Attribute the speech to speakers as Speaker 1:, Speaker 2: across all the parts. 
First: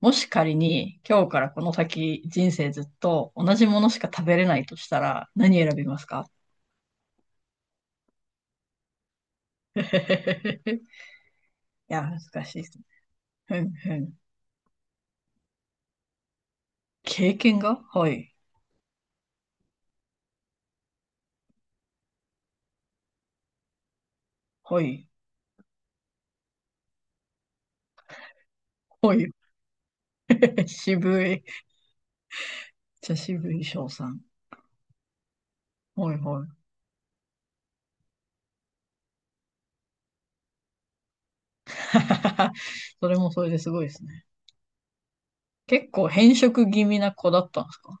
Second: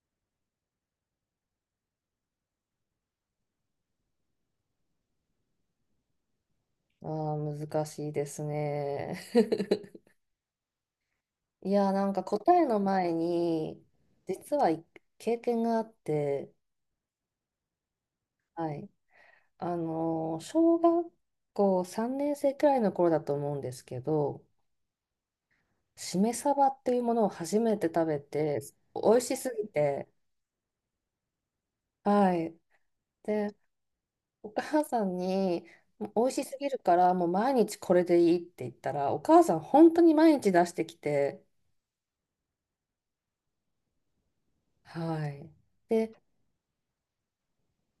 Speaker 1: もし仮に今日からこの先人生ずっと同じものしか食べれないとしたら何選びますか？
Speaker 2: ああ、難しいですね。
Speaker 1: いや、
Speaker 2: なんか
Speaker 1: 難
Speaker 2: 答
Speaker 1: しいで
Speaker 2: え
Speaker 1: す
Speaker 2: の
Speaker 1: ね。
Speaker 2: 前
Speaker 1: ふん
Speaker 2: に、
Speaker 1: ふん。
Speaker 2: 実は経験があって、
Speaker 1: 経験が、はい。
Speaker 2: はい。あの小学校3年生くらいの頃だと思うんですけど、
Speaker 1: はい。
Speaker 2: しめ鯖っていうものを初めて食べて、
Speaker 1: は
Speaker 2: 美味
Speaker 1: い。
Speaker 2: しすぎて、
Speaker 1: 渋い。
Speaker 2: はい。
Speaker 1: じゃ、渋
Speaker 2: で、
Speaker 1: い翔さん。
Speaker 2: お母さんに、
Speaker 1: はい
Speaker 2: 美味
Speaker 1: は
Speaker 2: しす
Speaker 1: い。
Speaker 2: ぎるから、もう毎日これでいいって言ったら、お母さん本当に毎日出してきて、
Speaker 1: それもそれですごいですね。
Speaker 2: はい。
Speaker 1: 結構変色気味な子だったんですかっ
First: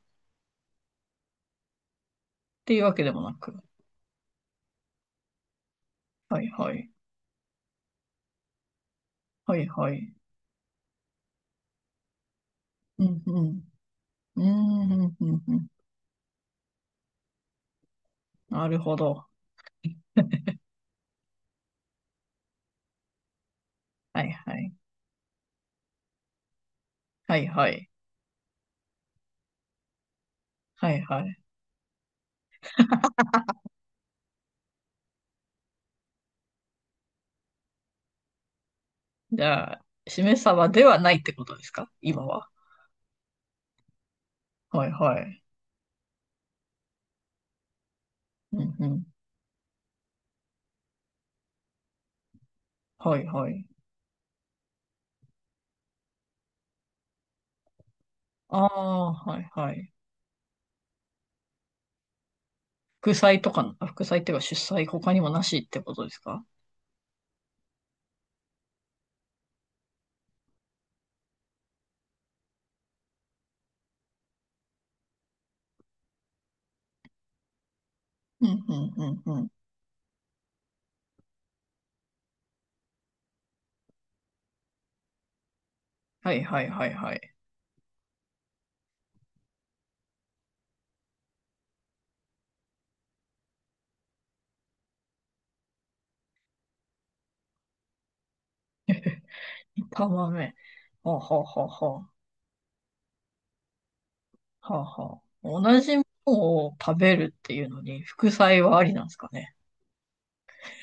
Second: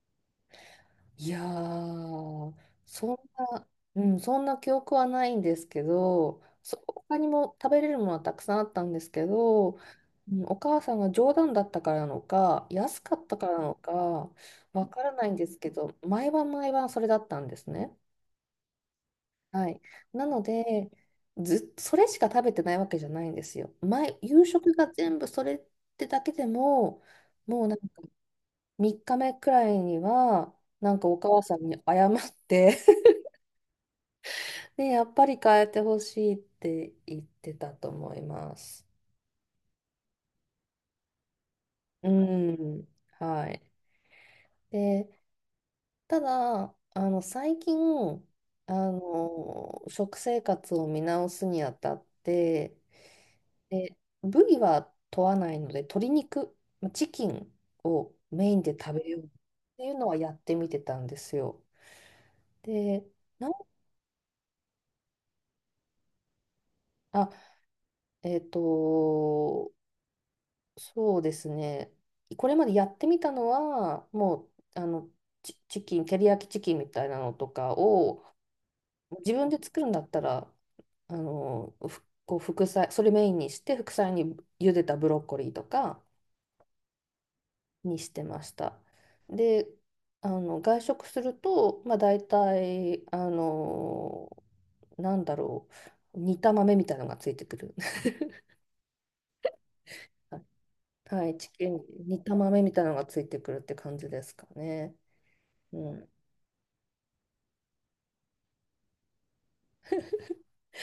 Speaker 2: いやー、
Speaker 1: ていうわけで
Speaker 2: そん
Speaker 1: もなく。
Speaker 2: な、うん、そんな記憶はないんですけ
Speaker 1: は
Speaker 2: ど、
Speaker 1: いはい。
Speaker 2: 他にも食べれるものはたくさんあったんですけ
Speaker 1: はい
Speaker 2: ど、
Speaker 1: はい。
Speaker 2: お母さんが冗談だったからなのか、安
Speaker 1: う
Speaker 2: か
Speaker 1: ん
Speaker 2: った
Speaker 1: う
Speaker 2: から
Speaker 1: ん。
Speaker 2: なのか、
Speaker 1: う
Speaker 2: わ
Speaker 1: んう
Speaker 2: から
Speaker 1: んう
Speaker 2: ないん
Speaker 1: ん
Speaker 2: で
Speaker 1: う
Speaker 2: す
Speaker 1: ん。
Speaker 2: けど、毎晩毎晩それだったんですね。
Speaker 1: なるほど。
Speaker 2: はい。なので、ずっとそれしか食べてないわけじゃないんですよ。
Speaker 1: はい
Speaker 2: 夕
Speaker 1: はい。
Speaker 2: 食が全部それってだけでも、
Speaker 1: はい
Speaker 2: も
Speaker 1: は
Speaker 2: うなんか
Speaker 1: い。
Speaker 2: 3日目くらいには、
Speaker 1: は
Speaker 2: な
Speaker 1: い
Speaker 2: んかお
Speaker 1: は
Speaker 2: 母
Speaker 1: い。
Speaker 2: さんに謝って、で、やっぱり変えてほしいって言ってたと思います。
Speaker 1: じゃあ、しめ鯖ではないってことですか、
Speaker 2: う
Speaker 1: 今は？
Speaker 2: ん、はい。
Speaker 1: はい
Speaker 2: で、
Speaker 1: はい。
Speaker 2: ただ、最近、
Speaker 1: うんうん。
Speaker 2: 食生活を見直すにあたって、
Speaker 1: はいはい。
Speaker 2: で、部位は問わないので、鶏肉、チキンをメイ
Speaker 1: あ
Speaker 2: ンで食べ
Speaker 1: あ、
Speaker 2: ようっ
Speaker 1: はいは
Speaker 2: てい
Speaker 1: い。
Speaker 2: うのはやってみてたんですよ。で、
Speaker 1: 副菜
Speaker 2: な
Speaker 1: と
Speaker 2: ん、
Speaker 1: か、副菜っていうか、出菜、他にもなしってことですか？
Speaker 2: あ、えっと、そうですね。これまでやってみたのは、もう、あの、チ、チキン、照り焼きチキンみたいなのとかを、
Speaker 1: うんうんう
Speaker 2: 自
Speaker 1: んう
Speaker 2: 分
Speaker 1: ん。
Speaker 2: で作るんだったら、あの、ふこう副菜、それメインにして、副菜に茹でたブロッコリーとか
Speaker 1: はいはいはいはい。
Speaker 2: にしてました。で、外食すると、まあ大体、なんだろ煮た豆みたいなのがついてくる。
Speaker 1: 炒豆。はあ
Speaker 2: は
Speaker 1: は
Speaker 2: い、
Speaker 1: あ
Speaker 2: チ
Speaker 1: はあ
Speaker 2: キン、
Speaker 1: は
Speaker 2: 煮た豆みたいなのがついてくるって感じですか
Speaker 1: あ。は
Speaker 2: ね。
Speaker 1: あはあ。
Speaker 2: う
Speaker 1: 同じも
Speaker 2: ん
Speaker 1: のを食べるっていうのに、副菜はありなんですかね。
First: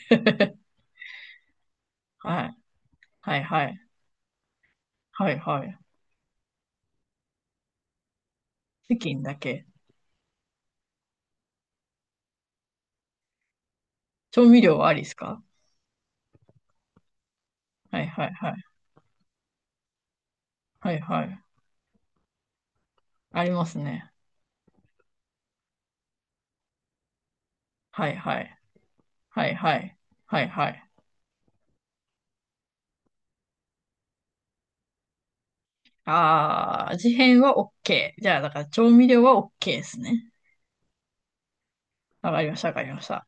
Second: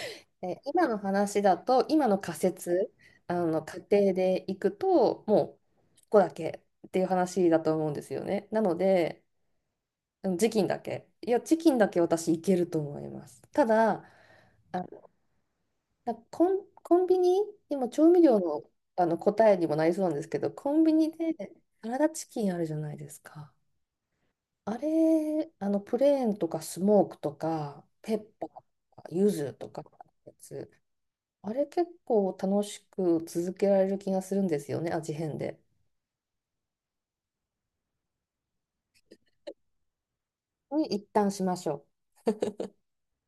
Speaker 2: で、今の話だと、今の仮
Speaker 1: はい。
Speaker 2: 説、あ
Speaker 1: はい
Speaker 2: の
Speaker 1: はい。
Speaker 2: 仮定でいくと、
Speaker 1: はい
Speaker 2: もう
Speaker 1: はい。
Speaker 2: ここだけっていう話だと思うんですよね。なの
Speaker 1: チキン
Speaker 2: で、
Speaker 1: だけ。
Speaker 2: うんチキンだけ。いや、チキンだけ私いけると思います。ただ、
Speaker 1: 調味料
Speaker 2: あ、
Speaker 1: はありですか？
Speaker 2: コンビニ、今
Speaker 1: はい
Speaker 2: 調味
Speaker 1: はい
Speaker 2: 料
Speaker 1: はい。
Speaker 2: の、あの答えにもなりそうなんですけど、コン
Speaker 1: は
Speaker 2: ビ
Speaker 1: い
Speaker 2: ニ
Speaker 1: は
Speaker 2: で
Speaker 1: い。
Speaker 2: サラダチキンあるじゃないです
Speaker 1: あり
Speaker 2: か。
Speaker 1: ますね。
Speaker 2: あれ、プレーンとかスモークとか、
Speaker 1: はい
Speaker 2: ペッ
Speaker 1: は
Speaker 2: パー
Speaker 1: い。
Speaker 2: とか、柚
Speaker 1: はい
Speaker 2: 子と
Speaker 1: は
Speaker 2: かの
Speaker 1: い。
Speaker 2: や
Speaker 1: はいは
Speaker 2: つ。
Speaker 1: い。
Speaker 2: あれ結構楽しく続けられる気がするんですよね、味変で。
Speaker 1: ああ、味変は OK。じゃあ、だから調味料は OK ですね。
Speaker 2: に一旦しましょう。
Speaker 1: わかりました、わかりました。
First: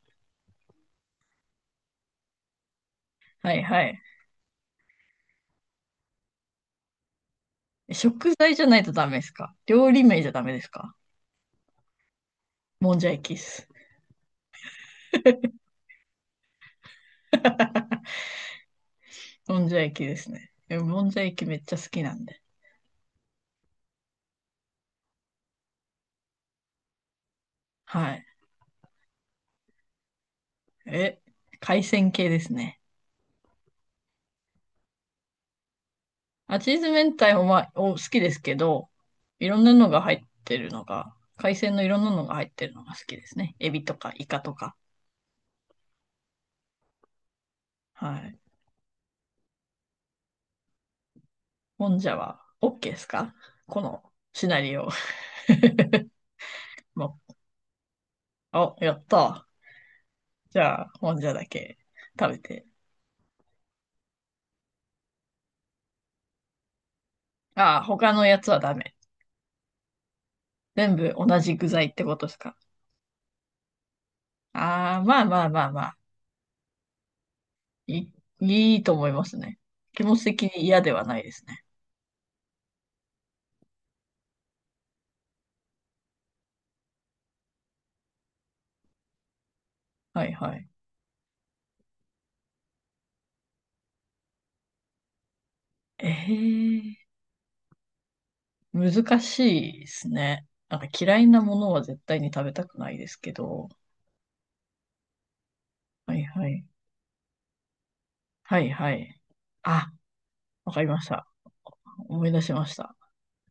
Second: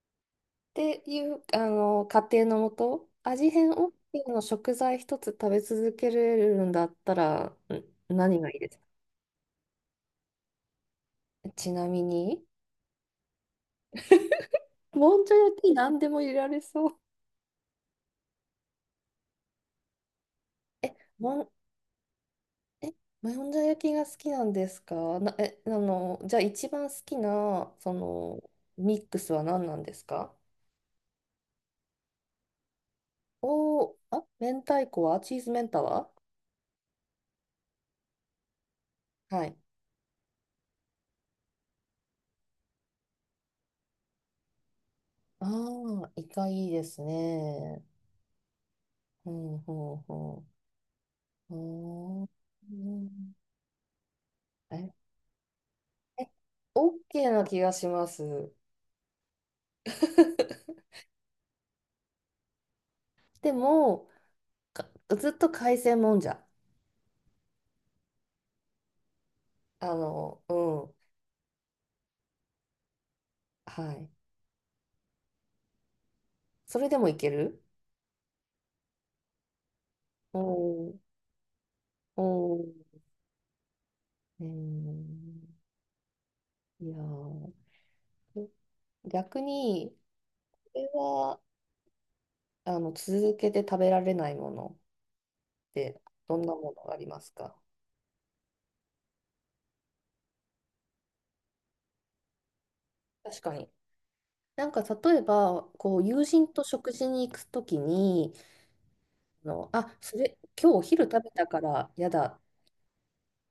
Speaker 2: っていう、仮定のもと、味
Speaker 1: はい
Speaker 2: 変
Speaker 1: は
Speaker 2: OK
Speaker 1: い。
Speaker 2: の食材一つ食べ続けれるんだったら、ん
Speaker 1: 食
Speaker 2: 何が
Speaker 1: 材
Speaker 2: いい
Speaker 1: じゃ
Speaker 2: で
Speaker 1: な
Speaker 2: す
Speaker 1: い
Speaker 2: か？
Speaker 1: とダメですか？料理名じゃダメですか？
Speaker 2: ちなみに、
Speaker 1: もんじゃ焼きっす。
Speaker 2: もんじゃ焼き何でも入れられそう。
Speaker 1: もんじゃ焼きですね。
Speaker 2: え、
Speaker 1: もんじゃ焼
Speaker 2: も
Speaker 1: き
Speaker 2: ん、
Speaker 1: めっちゃ好きなんで。
Speaker 2: え、もんじゃ焼きが好きなんですか？な、え、あの、じゃあ一番好きな、そ
Speaker 1: はい。
Speaker 2: の、ミックスは何なんですか？
Speaker 1: え、海鮮系ですね。
Speaker 2: おー、あ、明太子はチーズメンタは？
Speaker 1: あ、チーズ明太もまあ、好きですけど、
Speaker 2: は
Speaker 1: いろ
Speaker 2: い。
Speaker 1: んなのが入ってるのが、海鮮のいろんなのが入ってるのが好きですね。エビとかイカとか。
Speaker 2: ああ、イカいいですね。
Speaker 1: はい。
Speaker 2: うん、ほうほう。
Speaker 1: もんじゃ
Speaker 2: ほ
Speaker 1: は
Speaker 2: うう
Speaker 1: OK です
Speaker 2: ん。
Speaker 1: か、このシナリオ？
Speaker 2: え、え、OK
Speaker 1: も
Speaker 2: な気がします。
Speaker 1: う、やった。じ ゃあ、もんじゃだけ食べて。
Speaker 2: でも、かずっと海鮮もんじゃ。
Speaker 1: ああ、他のやつはダメ。
Speaker 2: あの、う
Speaker 1: 全
Speaker 2: ん。
Speaker 1: 部同じ具材ってことですか？
Speaker 2: はい。
Speaker 1: ああ、まあまあまあまあ。
Speaker 2: それでもいける。
Speaker 1: いいいと思いますね。気持ち
Speaker 2: お
Speaker 1: 的に嫌では
Speaker 2: ー、
Speaker 1: ないですね。
Speaker 2: おー、えー、いやー、逆に、
Speaker 1: はいはい。
Speaker 2: これは、続けて食べられないものって、
Speaker 1: え
Speaker 2: どんなものがあり
Speaker 1: え、
Speaker 2: ますか？
Speaker 1: 難しいですね。なんか嫌いなものは絶対に食べたくないですけ
Speaker 2: 確か
Speaker 1: ど。
Speaker 2: に、なんか例えば、こう
Speaker 1: はい
Speaker 2: 友
Speaker 1: は
Speaker 2: 人と
Speaker 1: い。
Speaker 2: 食事に行くときに、
Speaker 1: はいはい。あ、
Speaker 2: それ、今
Speaker 1: わ
Speaker 2: 日
Speaker 1: か
Speaker 2: お
Speaker 1: りま
Speaker 2: 昼
Speaker 1: し
Speaker 2: 食
Speaker 1: た。
Speaker 2: べたから嫌だ
Speaker 1: 思い
Speaker 2: っ
Speaker 1: 出しました。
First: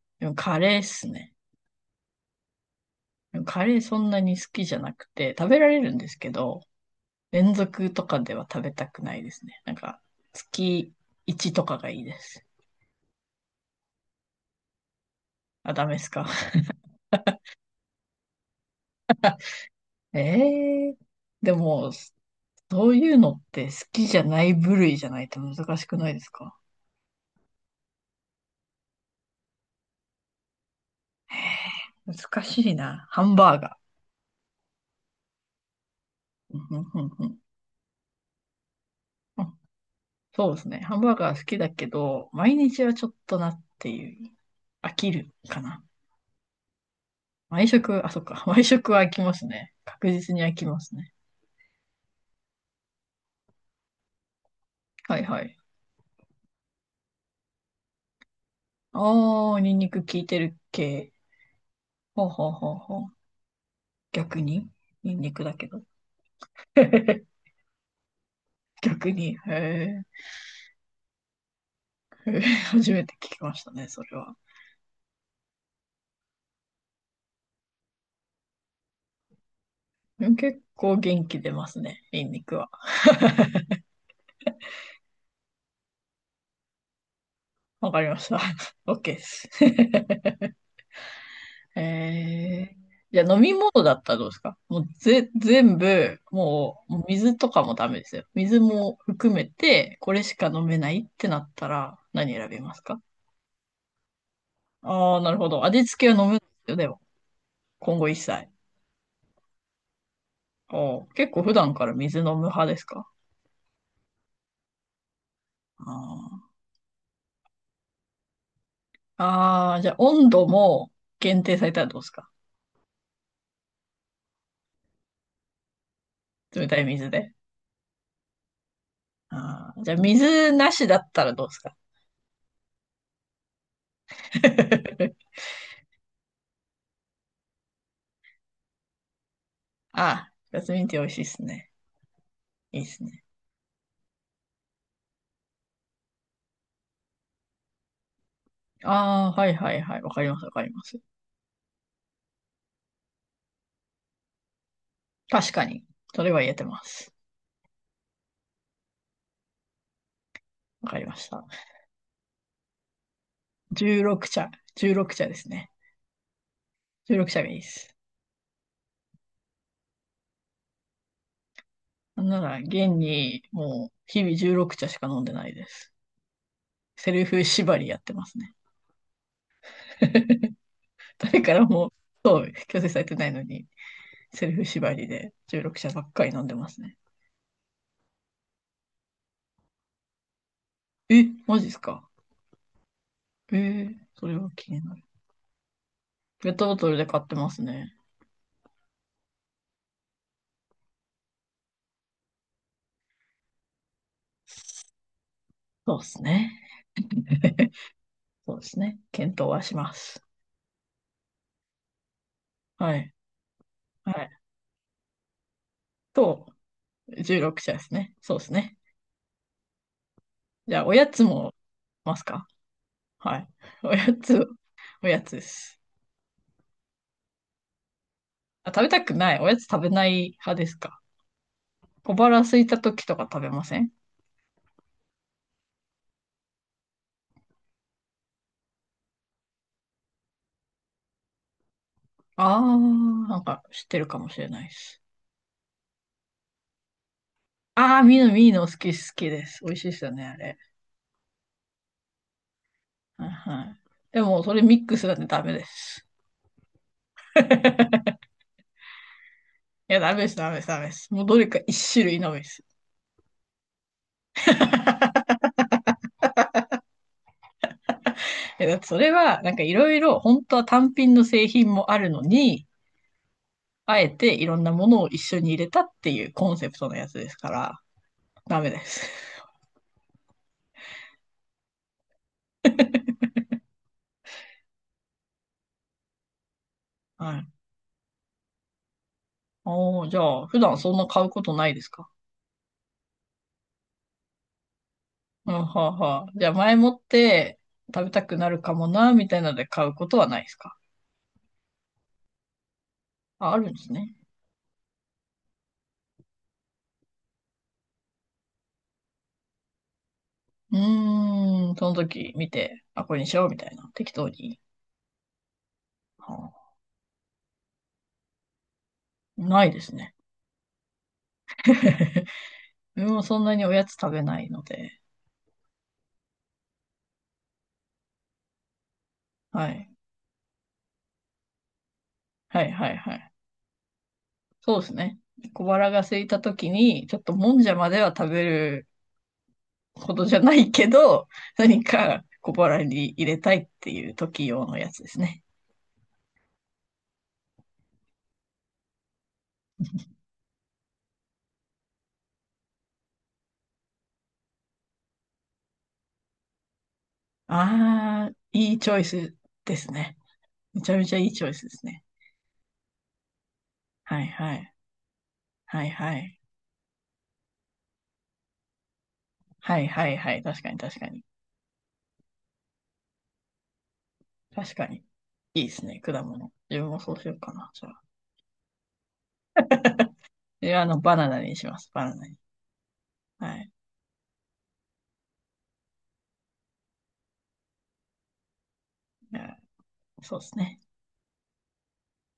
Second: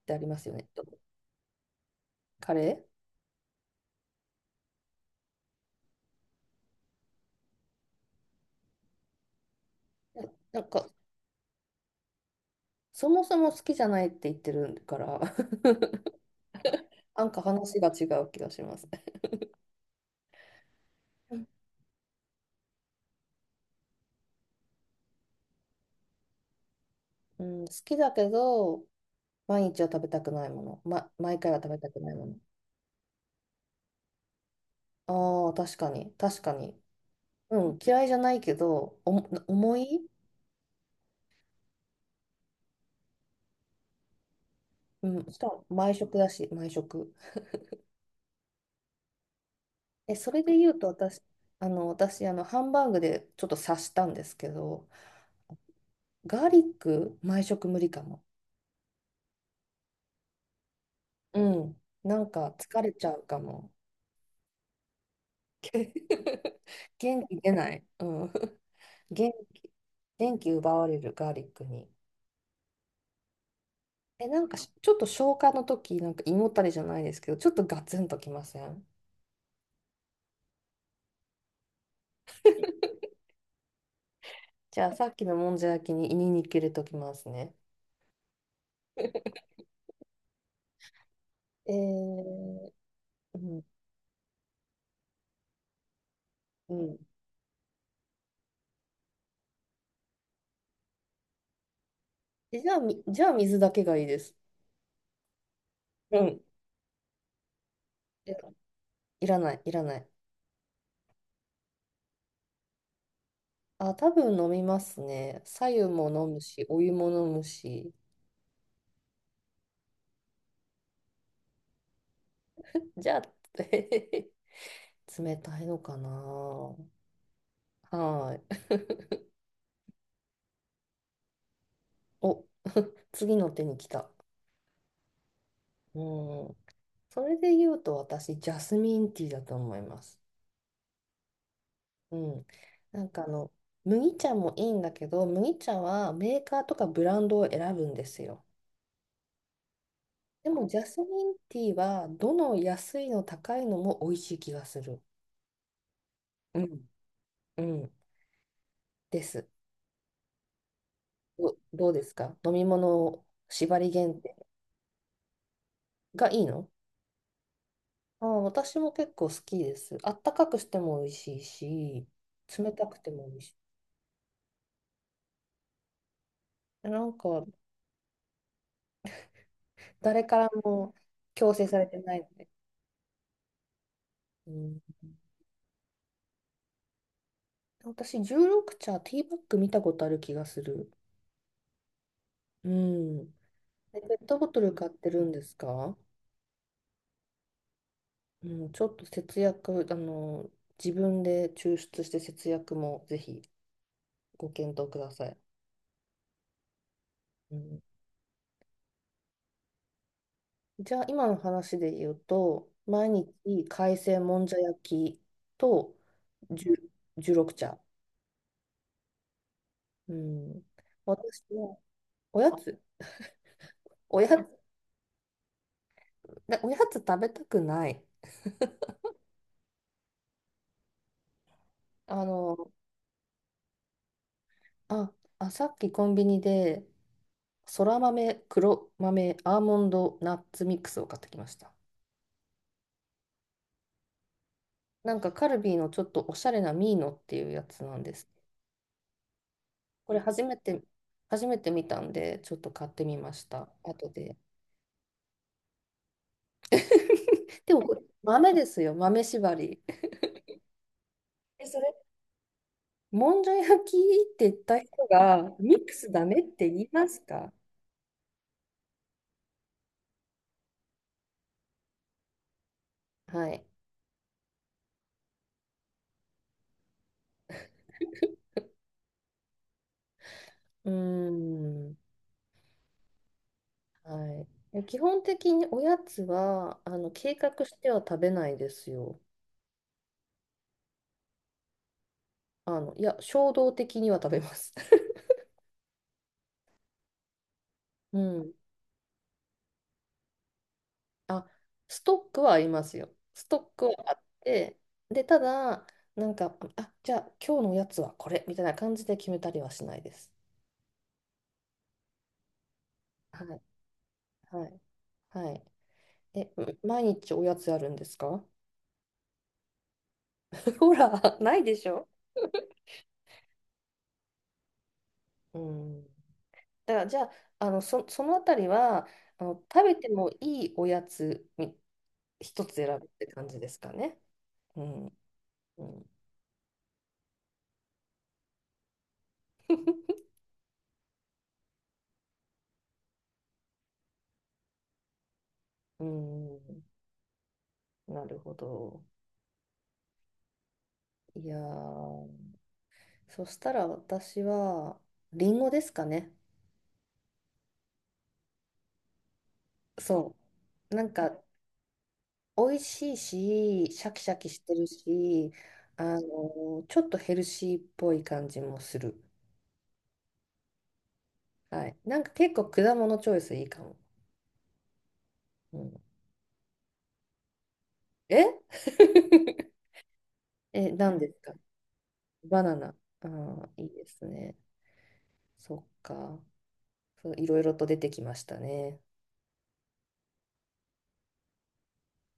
Speaker 2: てあり
Speaker 1: でも
Speaker 2: ますよ
Speaker 1: カ
Speaker 2: ね。
Speaker 1: レーっすね。
Speaker 2: カレ
Speaker 1: カレーそんなに好きじゃなくて、食べられるんですけど、連続とかでは食べたくないですね。なんか、
Speaker 2: ーななんか、
Speaker 1: 月1とかがいいです。
Speaker 2: そもそも好きじゃないって言ってるから、
Speaker 1: あ、ダメですか。
Speaker 2: なんか話が違う気がします。
Speaker 1: ええー、
Speaker 2: うん。
Speaker 1: でも、そういうのって好きじゃない部類じゃないと難しくないですか？
Speaker 2: うん、好きだけど、毎日は食べたくないもの。ま、毎回は食べたく
Speaker 1: え
Speaker 2: ないも
Speaker 1: 難しいな。ハンバーガ
Speaker 2: の。ああ、確かに、確
Speaker 1: ー。
Speaker 2: か
Speaker 1: う
Speaker 2: に。
Speaker 1: んうんうんうん。
Speaker 2: うん、嫌いじゃないけど、
Speaker 1: あ、
Speaker 2: 重い。
Speaker 1: そうですね。ハンバーガー好きだけど、毎日はちょっとなっていう。飽
Speaker 2: う
Speaker 1: き
Speaker 2: ん、
Speaker 1: る
Speaker 2: しか
Speaker 1: か
Speaker 2: も
Speaker 1: な。
Speaker 2: 毎食だし、毎食。
Speaker 1: 毎食、あ、そっか。毎食は飽きますね。確
Speaker 2: え、そ
Speaker 1: 実に
Speaker 2: れ
Speaker 1: 飽
Speaker 2: で
Speaker 1: き
Speaker 2: 言う
Speaker 1: ま
Speaker 2: と
Speaker 1: すね。
Speaker 2: 私、あの、ハンバーグでちょっと刺したんですけど、
Speaker 1: はいはい。
Speaker 2: ガーリック、毎食無理かも。
Speaker 1: ああ、ニンニク効いてる系。
Speaker 2: うん。な
Speaker 1: ほう
Speaker 2: ん
Speaker 1: ほう
Speaker 2: か
Speaker 1: ほう
Speaker 2: 疲れ
Speaker 1: ほ
Speaker 2: ちゃ
Speaker 1: う。
Speaker 2: うかも。
Speaker 1: 逆にニンニクだけど。
Speaker 2: け 元気出ない。うん。
Speaker 1: 逆
Speaker 2: 元
Speaker 1: に。へ
Speaker 2: 気、
Speaker 1: え。
Speaker 2: 元気奪われるガーリックに。
Speaker 1: へえ、初めて聞きましたね、それ
Speaker 2: え、
Speaker 1: は。
Speaker 2: なんかちょっと消化の時、なんか胃もたれじゃないですけど、ちょっとガツンときません？
Speaker 1: でも結構元気出ますね、ニンニクは。
Speaker 2: じゃあさっきのもんじゃ焼きに胃に入れときますね。
Speaker 1: わかりました。OK で す。
Speaker 2: え
Speaker 1: へ
Speaker 2: ー、
Speaker 1: え。じゃあ
Speaker 2: う
Speaker 1: 飲み
Speaker 2: ん、
Speaker 1: 物だったらどうですか？もうぜ、全部、
Speaker 2: う
Speaker 1: もう、
Speaker 2: ん。
Speaker 1: もう水とかもダメですよ。水も含めて、これしか飲めないってなったら何選び
Speaker 2: じ
Speaker 1: ま
Speaker 2: ゃあ、
Speaker 1: すか？
Speaker 2: じゃあ水だけがいいです。
Speaker 1: ああー、なるほど。味付け
Speaker 2: う
Speaker 1: は飲むん
Speaker 2: ん
Speaker 1: ですよ、でも。今後一
Speaker 2: え
Speaker 1: 切。
Speaker 2: いらない、いらない。
Speaker 1: おう、結構普段から水飲む派ですか？
Speaker 2: あ、多分飲みますね。白湯
Speaker 1: あ
Speaker 2: も飲むし、お湯も飲むし。
Speaker 1: ーあー、じゃあ温度も限定されたらどうですか？
Speaker 2: じゃあ、冷たいのか
Speaker 1: 冷た
Speaker 2: な。
Speaker 1: い水で。
Speaker 2: はい。
Speaker 1: あー、じゃあ水なしだったらどうですか？
Speaker 2: お、次の手に来た。うん。それで言うと、私、ジャスミンティーだと思いま
Speaker 1: あ
Speaker 2: す。
Speaker 1: あ、ジャスミンティー美味しいっすね。
Speaker 2: うん。
Speaker 1: いいっす
Speaker 2: なん
Speaker 1: ね。
Speaker 2: かあの、麦茶もいいんだけど、麦茶はメーカーとかブランドを選ぶんですよ。
Speaker 1: ああ、はいはいはい。わかりますわ
Speaker 2: で
Speaker 1: か
Speaker 2: も、
Speaker 1: り
Speaker 2: ジ
Speaker 1: ま
Speaker 2: ャス
Speaker 1: す。
Speaker 2: ミンティーは、どの安いの高いのも美味しい気がする。
Speaker 1: 確かに。それは言え
Speaker 2: う
Speaker 1: てま
Speaker 2: ん。
Speaker 1: す。
Speaker 2: うん。です。
Speaker 1: わかりました。
Speaker 2: ど、どうですか飲み物縛り限
Speaker 1: 16
Speaker 2: 定
Speaker 1: 茶。16茶ですね。
Speaker 2: がいいの？
Speaker 1: 16茶がいいです。
Speaker 2: ああ、私も結構好きです。あったかくしても美味しいし、
Speaker 1: なんなら、
Speaker 2: 冷
Speaker 1: 現
Speaker 2: たくても美
Speaker 1: に
Speaker 2: 味し
Speaker 1: もう日々16茶しか飲んでないです。
Speaker 2: い。な
Speaker 1: セ
Speaker 2: ん
Speaker 1: ルフ
Speaker 2: か、
Speaker 1: 縛りやってますね。
Speaker 2: 誰から も
Speaker 1: 誰か
Speaker 2: 強
Speaker 1: ら
Speaker 2: 制され
Speaker 1: も、
Speaker 2: てないの
Speaker 1: そ
Speaker 2: で。
Speaker 1: う、強制されてないのに、セ
Speaker 2: う
Speaker 1: ルフ
Speaker 2: ん、
Speaker 1: 縛りで16社ばっかり飲んでますね。
Speaker 2: 私、16茶、ティーバッグ見たことある気がする。
Speaker 1: え、マジっすか？
Speaker 2: うん。で、ペ
Speaker 1: そ
Speaker 2: ッ
Speaker 1: れ
Speaker 2: トボ
Speaker 1: は
Speaker 2: ト
Speaker 1: 気
Speaker 2: ル
Speaker 1: に
Speaker 2: 買っ
Speaker 1: なる。
Speaker 2: てるんですか？
Speaker 1: ペットボトルで買ってますね。
Speaker 2: うん、ちょっと節約、自分で抽出して節約もぜひご検討ください。
Speaker 1: そうですね。
Speaker 2: う ん。
Speaker 1: そうですね。検討はします。
Speaker 2: じゃあ今の話で言うと、
Speaker 1: は
Speaker 2: 毎
Speaker 1: い。
Speaker 2: 日海
Speaker 1: は
Speaker 2: 鮮
Speaker 1: い。
Speaker 2: もんじゃ焼きと
Speaker 1: と、
Speaker 2: じゅじゅうろく
Speaker 1: 16社で
Speaker 2: 茶。
Speaker 1: すね。そうですね。
Speaker 2: うん。
Speaker 1: じゃあ、おやつ
Speaker 2: 私
Speaker 1: も
Speaker 2: は
Speaker 1: ます
Speaker 2: お
Speaker 1: か？
Speaker 2: やつ、
Speaker 1: はい。おや
Speaker 2: おやつ、
Speaker 1: つ、おやつです。
Speaker 2: なおやつ食べたくない。
Speaker 1: あ、食べたくない。おやつ食べない派ですか？小
Speaker 2: あ
Speaker 1: 腹空い
Speaker 2: の、
Speaker 1: た時とか食べません？
Speaker 2: あ、さっきコンビニで、そら豆、黒豆、アーモンド、ナッツミックスを買ってきました。
Speaker 1: ああー、なんか知ってるかもしれないです。
Speaker 2: なんかカルビーのちょっとおしゃれなミーノっていうやつな
Speaker 1: ああ、
Speaker 2: んで
Speaker 1: ミー
Speaker 2: す。
Speaker 1: ノ、ミーノ好き、好きです。美味しいですよ
Speaker 2: これ
Speaker 1: ね、あ
Speaker 2: 初め
Speaker 1: れ。
Speaker 2: て、初めて見たんで、ちょっと買ってみ
Speaker 1: はい
Speaker 2: まし
Speaker 1: は
Speaker 2: た。
Speaker 1: い。
Speaker 2: 後
Speaker 1: で
Speaker 2: で、
Speaker 1: も、それミックスだってダメです。
Speaker 2: でもこれ豆ですよ、豆縛り。
Speaker 1: いや、ダメです、ダメです、ダメです。もうどれか
Speaker 2: え、そ
Speaker 1: 一
Speaker 2: れ、
Speaker 1: 種類のみです。
Speaker 2: もんじゃ焼きって言った人が、ミックスダメって言いますか？
Speaker 1: いや、だってそれは、なんかいろいろ、本当は単品の製品もあるのに、
Speaker 2: はい。
Speaker 1: あえていろんなものを一緒に入れたっていうコンセプトのやつですから、ダメです。
Speaker 2: うーん。はい。基本的におやつは、計
Speaker 1: はい。
Speaker 2: 画しては食べないですよ。
Speaker 1: おー、じゃあ、普段そんな買うことないですか？
Speaker 2: 衝動的には食べます。
Speaker 1: うん、はあはあ。じゃあ、前もって食べ
Speaker 2: う
Speaker 1: たくな
Speaker 2: ん。
Speaker 1: るかもな、みたいなので買うことはないですか？
Speaker 2: あ、ストックはありますよ。ス
Speaker 1: あ、あ
Speaker 2: ト
Speaker 1: るん
Speaker 2: ッ
Speaker 1: で
Speaker 2: ク
Speaker 1: す
Speaker 2: は
Speaker 1: ね。
Speaker 2: あって、で、ただ、なんか、あ、じゃあ今日のおやつはこれみたいな感じで決めたりはしないです。
Speaker 1: うーん、その時見て、あ、これにし
Speaker 2: は
Speaker 1: ようみ
Speaker 2: い。
Speaker 1: たいな、適当に。
Speaker 2: はい。はい。
Speaker 1: は
Speaker 2: え、
Speaker 1: あ、
Speaker 2: 毎日おやつあるんですか？
Speaker 1: ないですね。
Speaker 2: ほら、ないでしょ？
Speaker 1: 自分もそんなにおやつ食べないので。
Speaker 2: うん。だから、じゃあ、あの、そのあたりは、
Speaker 1: は
Speaker 2: 食
Speaker 1: い。
Speaker 2: べてもいいおやつに
Speaker 1: は
Speaker 2: 一
Speaker 1: い
Speaker 2: つ
Speaker 1: はい
Speaker 2: 選ぶっ
Speaker 1: は
Speaker 2: て
Speaker 1: い。
Speaker 2: 感じですかね。
Speaker 1: そう
Speaker 2: う
Speaker 1: です
Speaker 2: ん。
Speaker 1: ね。小
Speaker 2: う
Speaker 1: 腹が
Speaker 2: ん。
Speaker 1: 空いた時に、ちょっともんじゃまでは食べるほどじゃないけど、何か小腹に入れたいっていう時用のやつですね。
Speaker 2: うん。なるほど。いやー、そしたら私は、りんごですかね。
Speaker 1: ああ、いいチョイスですね。
Speaker 2: そ
Speaker 1: めち
Speaker 2: う。
Speaker 1: ゃ
Speaker 2: な
Speaker 1: め
Speaker 2: ん
Speaker 1: ちゃいい
Speaker 2: か、
Speaker 1: チョイスですね。
Speaker 2: 美味しいし、シャ
Speaker 1: は
Speaker 2: キ
Speaker 1: い
Speaker 2: シャキ
Speaker 1: は
Speaker 2: し
Speaker 1: い。
Speaker 2: てるし、
Speaker 1: はいはい。
Speaker 2: ちょっとヘルシーっぽい感じもする。
Speaker 1: はいはいはい。確かに確かに。
Speaker 2: はい。なんか結構果物チョイスいいかも。
Speaker 1: 確かに。いいで
Speaker 2: う
Speaker 1: す
Speaker 2: ん、
Speaker 1: ね、果物。自分もそうしようかな、じゃあ。
Speaker 2: え。
Speaker 1: いや、
Speaker 2: え、
Speaker 1: バ
Speaker 2: 何
Speaker 1: ナ
Speaker 2: です
Speaker 1: ナ
Speaker 2: か？
Speaker 1: にします、バナナに。
Speaker 2: バナナ。
Speaker 1: は
Speaker 2: ああ、
Speaker 1: い。
Speaker 2: いいですね。そっか。そう、いろいろと出てきましたね。
Speaker 1: いや、そうですね。